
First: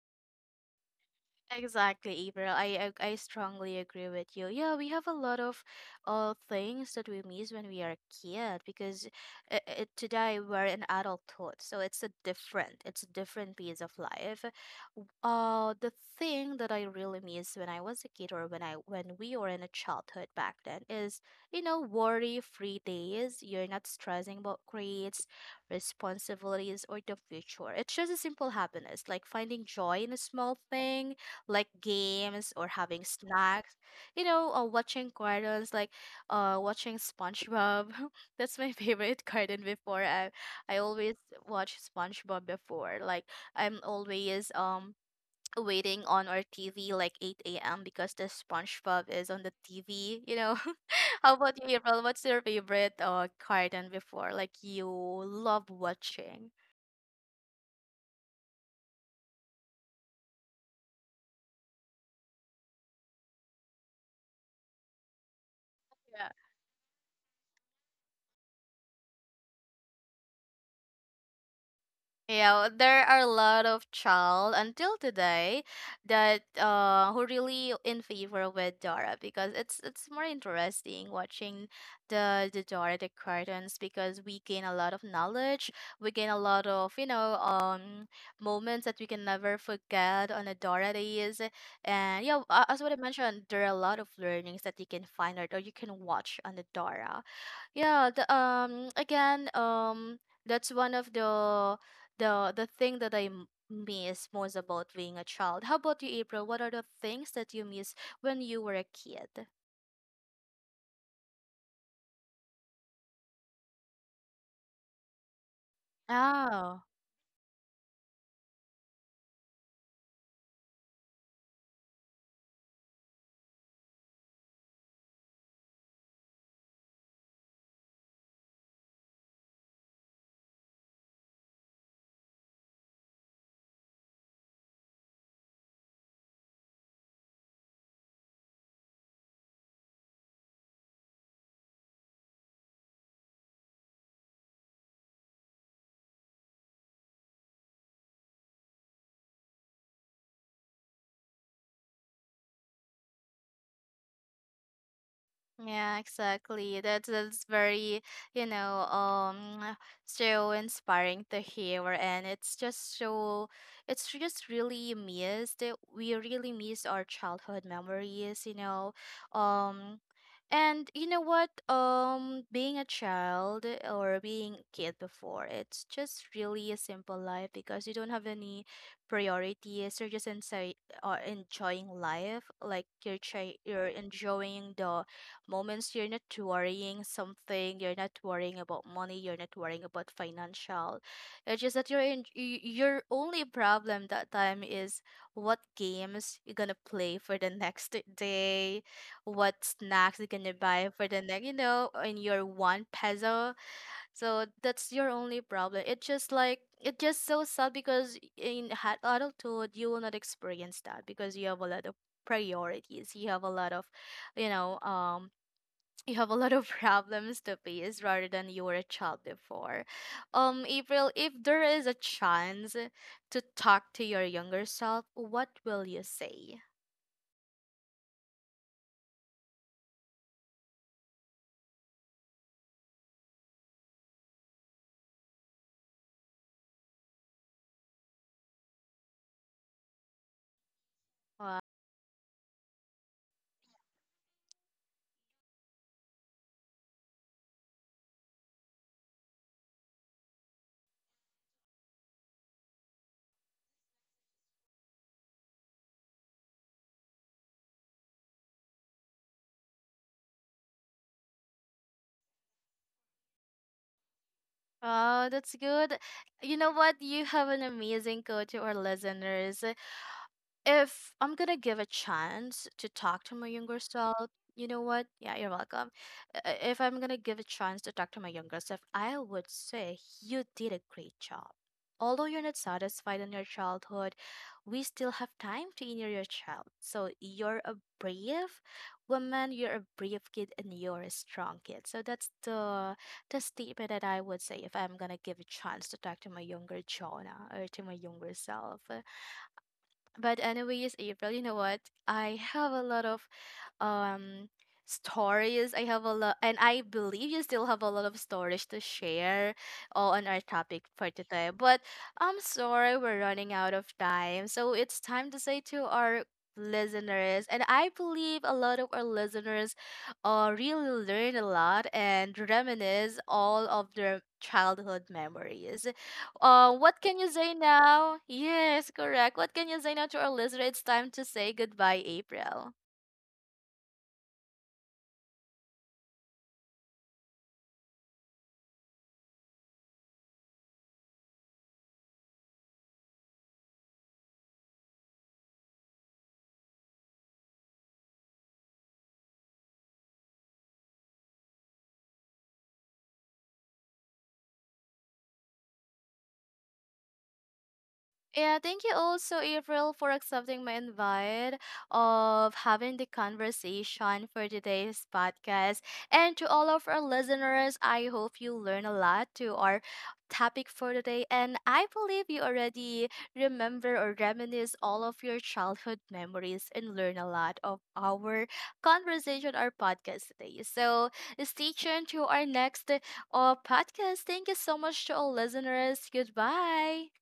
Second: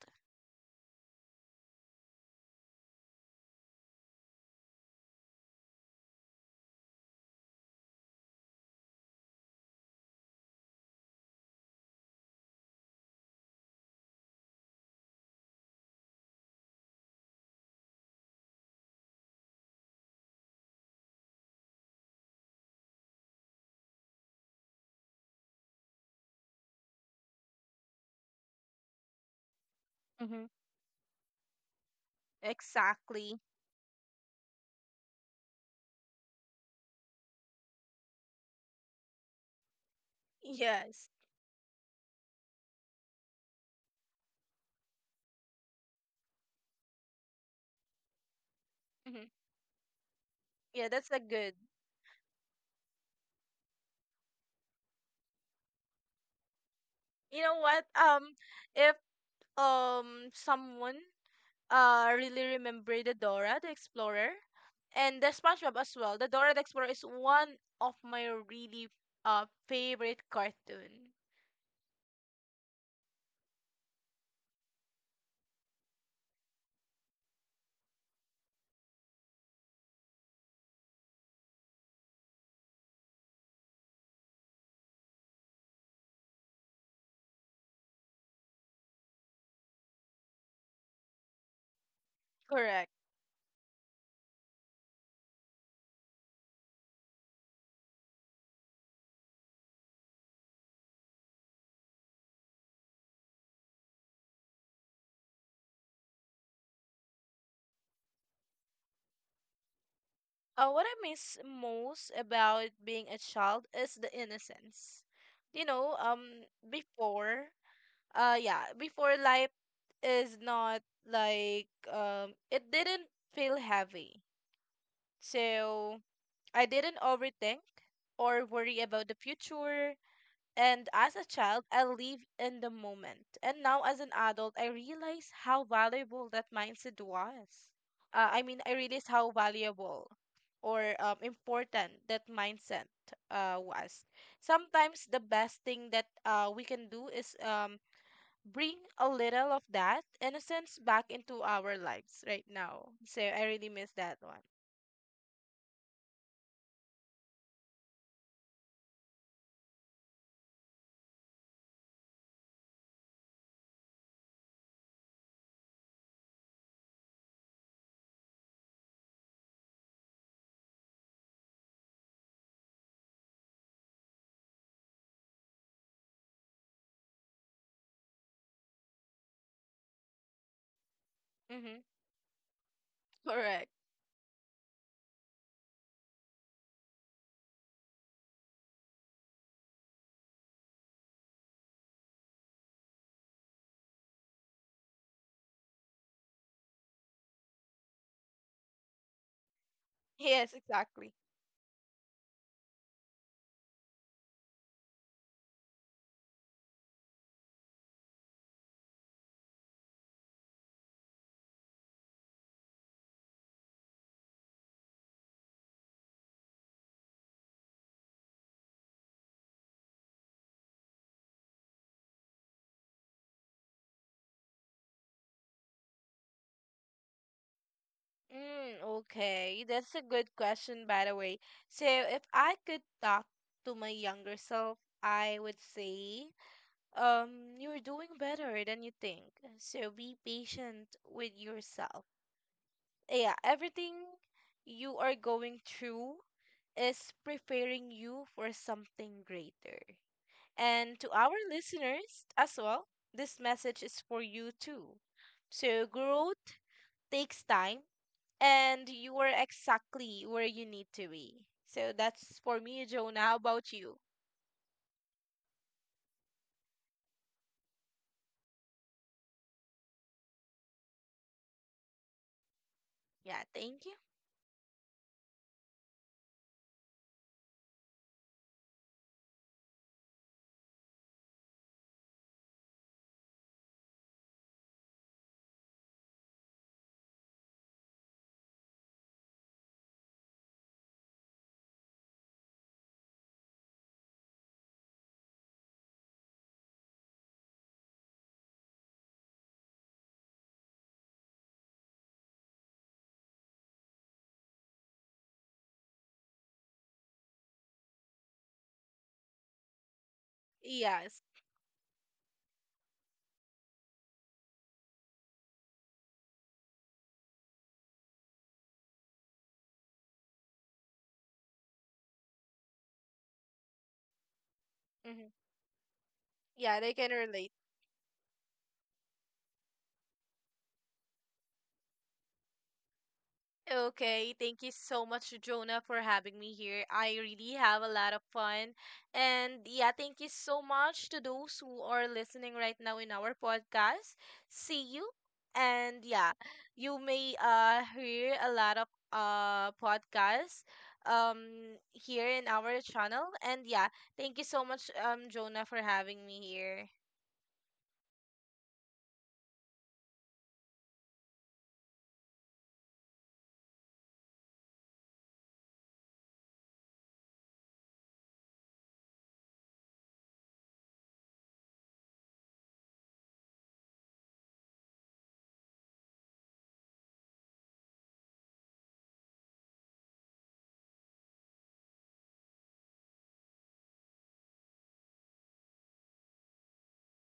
[SPEAKER 1] Exactly, April. I strongly agree with you. Yeah, we have a lot of things that we miss when we are a kid, because today we're in adulthood, so it's a different piece of life. The thing that I really miss when I was a kid, or when I when we were in a childhood back then, is you know worry-free days. You're not stressing about grades, responsibilities, or the future. It's just a simple happiness, like finding joy in a
[SPEAKER 2] Mm-hmm.
[SPEAKER 1] small thing like games or having
[SPEAKER 2] Exactly.
[SPEAKER 1] snacks. You know, or watching cartoons, like watching SpongeBob. That's my favorite cartoon before. I I
[SPEAKER 2] Yes.
[SPEAKER 1] always watch SpongeBob before. Like I'm always waiting on our TV like 8 a.m. because the SpongeBob
[SPEAKER 2] Mm-hmm.
[SPEAKER 1] is on the TV, you know.
[SPEAKER 2] Yeah, that's a
[SPEAKER 1] How
[SPEAKER 2] good.
[SPEAKER 1] about you, April? What's your favorite cartoon before? Like you love watching.
[SPEAKER 2] You know what? If someone really remember the Dora the Explorer and the SpongeBob as well. The Dora the Explorer is one of my really favorite cartoon.
[SPEAKER 1] Yeah, there are a lot of child until today that who really in favor with Dora, because it's more interesting watching the Dora the cartoons, because we gain a lot of knowledge, we gain a lot of, you know, moments that we can never forget on the Dora days. And yeah, as
[SPEAKER 2] Correct.
[SPEAKER 1] what I mentioned, there are a lot of learnings that you can find out or you can watch on the Dora. Yeah, the, again that's one of the the thing that I miss most about being a child. How about you, April? What are the things that you miss when you were a kid?
[SPEAKER 2] What I miss most about being a child is the innocence. You know,
[SPEAKER 1] Oh,
[SPEAKER 2] before, yeah, before life is not like it didn't feel heavy. So I didn't overthink or worry about the future. And as a child, I lived in the moment. And now, as an adult, I realize how valuable that mindset was. I mean, I realize how valuable or important that mindset was. Sometimes the best thing that we can do is bring a little of that innocence back into our lives right now. So I really miss that one.
[SPEAKER 1] yeah, exactly. That's very, you know, so inspiring to hear, and it's just so, it's just really missed. We really miss our childhood memories, you know, um, and you know what, being a child or being a kid before, it's just really a simple life because you don't have any priorities. You're just inside, or
[SPEAKER 2] Mm-hmm.
[SPEAKER 1] enjoying life, like
[SPEAKER 2] Correct.
[SPEAKER 1] you're enjoying the moments. You're not worrying something, you're not worrying about money, you're not worrying about financial. It's just that your your only problem that time is what games you're gonna play for the next day, what snacks you're
[SPEAKER 2] Yes,
[SPEAKER 1] gonna buy for
[SPEAKER 2] exactly.
[SPEAKER 1] the next, you know, in your 1 peso. So that's your only problem. It's just like, it's just so sad because in adulthood you will not experience that, because you have a lot of priorities. You have a lot of, you know, you have a lot of problems to face rather than you were a child before. April, if there is a chance to talk to your younger self, what will you say?
[SPEAKER 2] Mm, okay, that's a good question, by the way. So, if I could talk to my younger self, I would say, you're doing better than you think. So, be patient with
[SPEAKER 1] Wow.
[SPEAKER 2] yourself. Yeah, everything you are going through is preparing you for something greater. And to our listeners as well, this message is for you too. So, growth takes time and you were exactly where you need to be. So that's for me, Jonah. How about you?
[SPEAKER 1] Oh, that's good. You know what? You have an amazing coach or listeners. If I'm gonna give a chance to talk to
[SPEAKER 2] Yeah,
[SPEAKER 1] my younger
[SPEAKER 2] thank you.
[SPEAKER 1] self, you know what? Yeah, you're welcome. I- If I'm gonna give a chance to talk to my younger self, I would say you did a great job. Although you're not satisfied in your childhood, we still have time to honor your child. So you're a brave woman, you're a brave kid, and you're a strong kid. So that's the statement that I would say if I'm gonna give a chance to talk to my younger Jonah or to my younger self. But anyways, April, you know what? I have a lot of um stories. I have a lot, and I believe you still have a lot of stories to share on our topic for
[SPEAKER 2] Yes.
[SPEAKER 1] today. But I'm sorry, we're running out of time. So it's time to say to our listeners, and I believe a lot of our listeners really learn a lot and reminisce all of their childhood
[SPEAKER 2] Hmm.
[SPEAKER 1] memories.
[SPEAKER 2] Yeah, they
[SPEAKER 1] What
[SPEAKER 2] can
[SPEAKER 1] can you
[SPEAKER 2] relate.
[SPEAKER 1] say now? Yes, correct. What can you say now to our listener? It's time to say goodbye, April.
[SPEAKER 2] Okay, thank you so much, Jonah, for having me here. I really have a lot of fun. And yeah, thank you so much to those who are listening right now in our podcast. See you. And yeah, you may hear a lot of podcasts um here in our channel. And yeah, thank you so much, Jonah, for having me here.
[SPEAKER 1] Yeah, thank you also, April, for accepting my invite of having the conversation for today's podcast. And to all of our listeners, I hope you learn a lot to our topic for today. And I believe you already remember or reminisce all of your childhood memories and learn a lot of our conversation or podcast today. So stay tuned to our next podcast. Thank you so much to all listeners. Goodbye.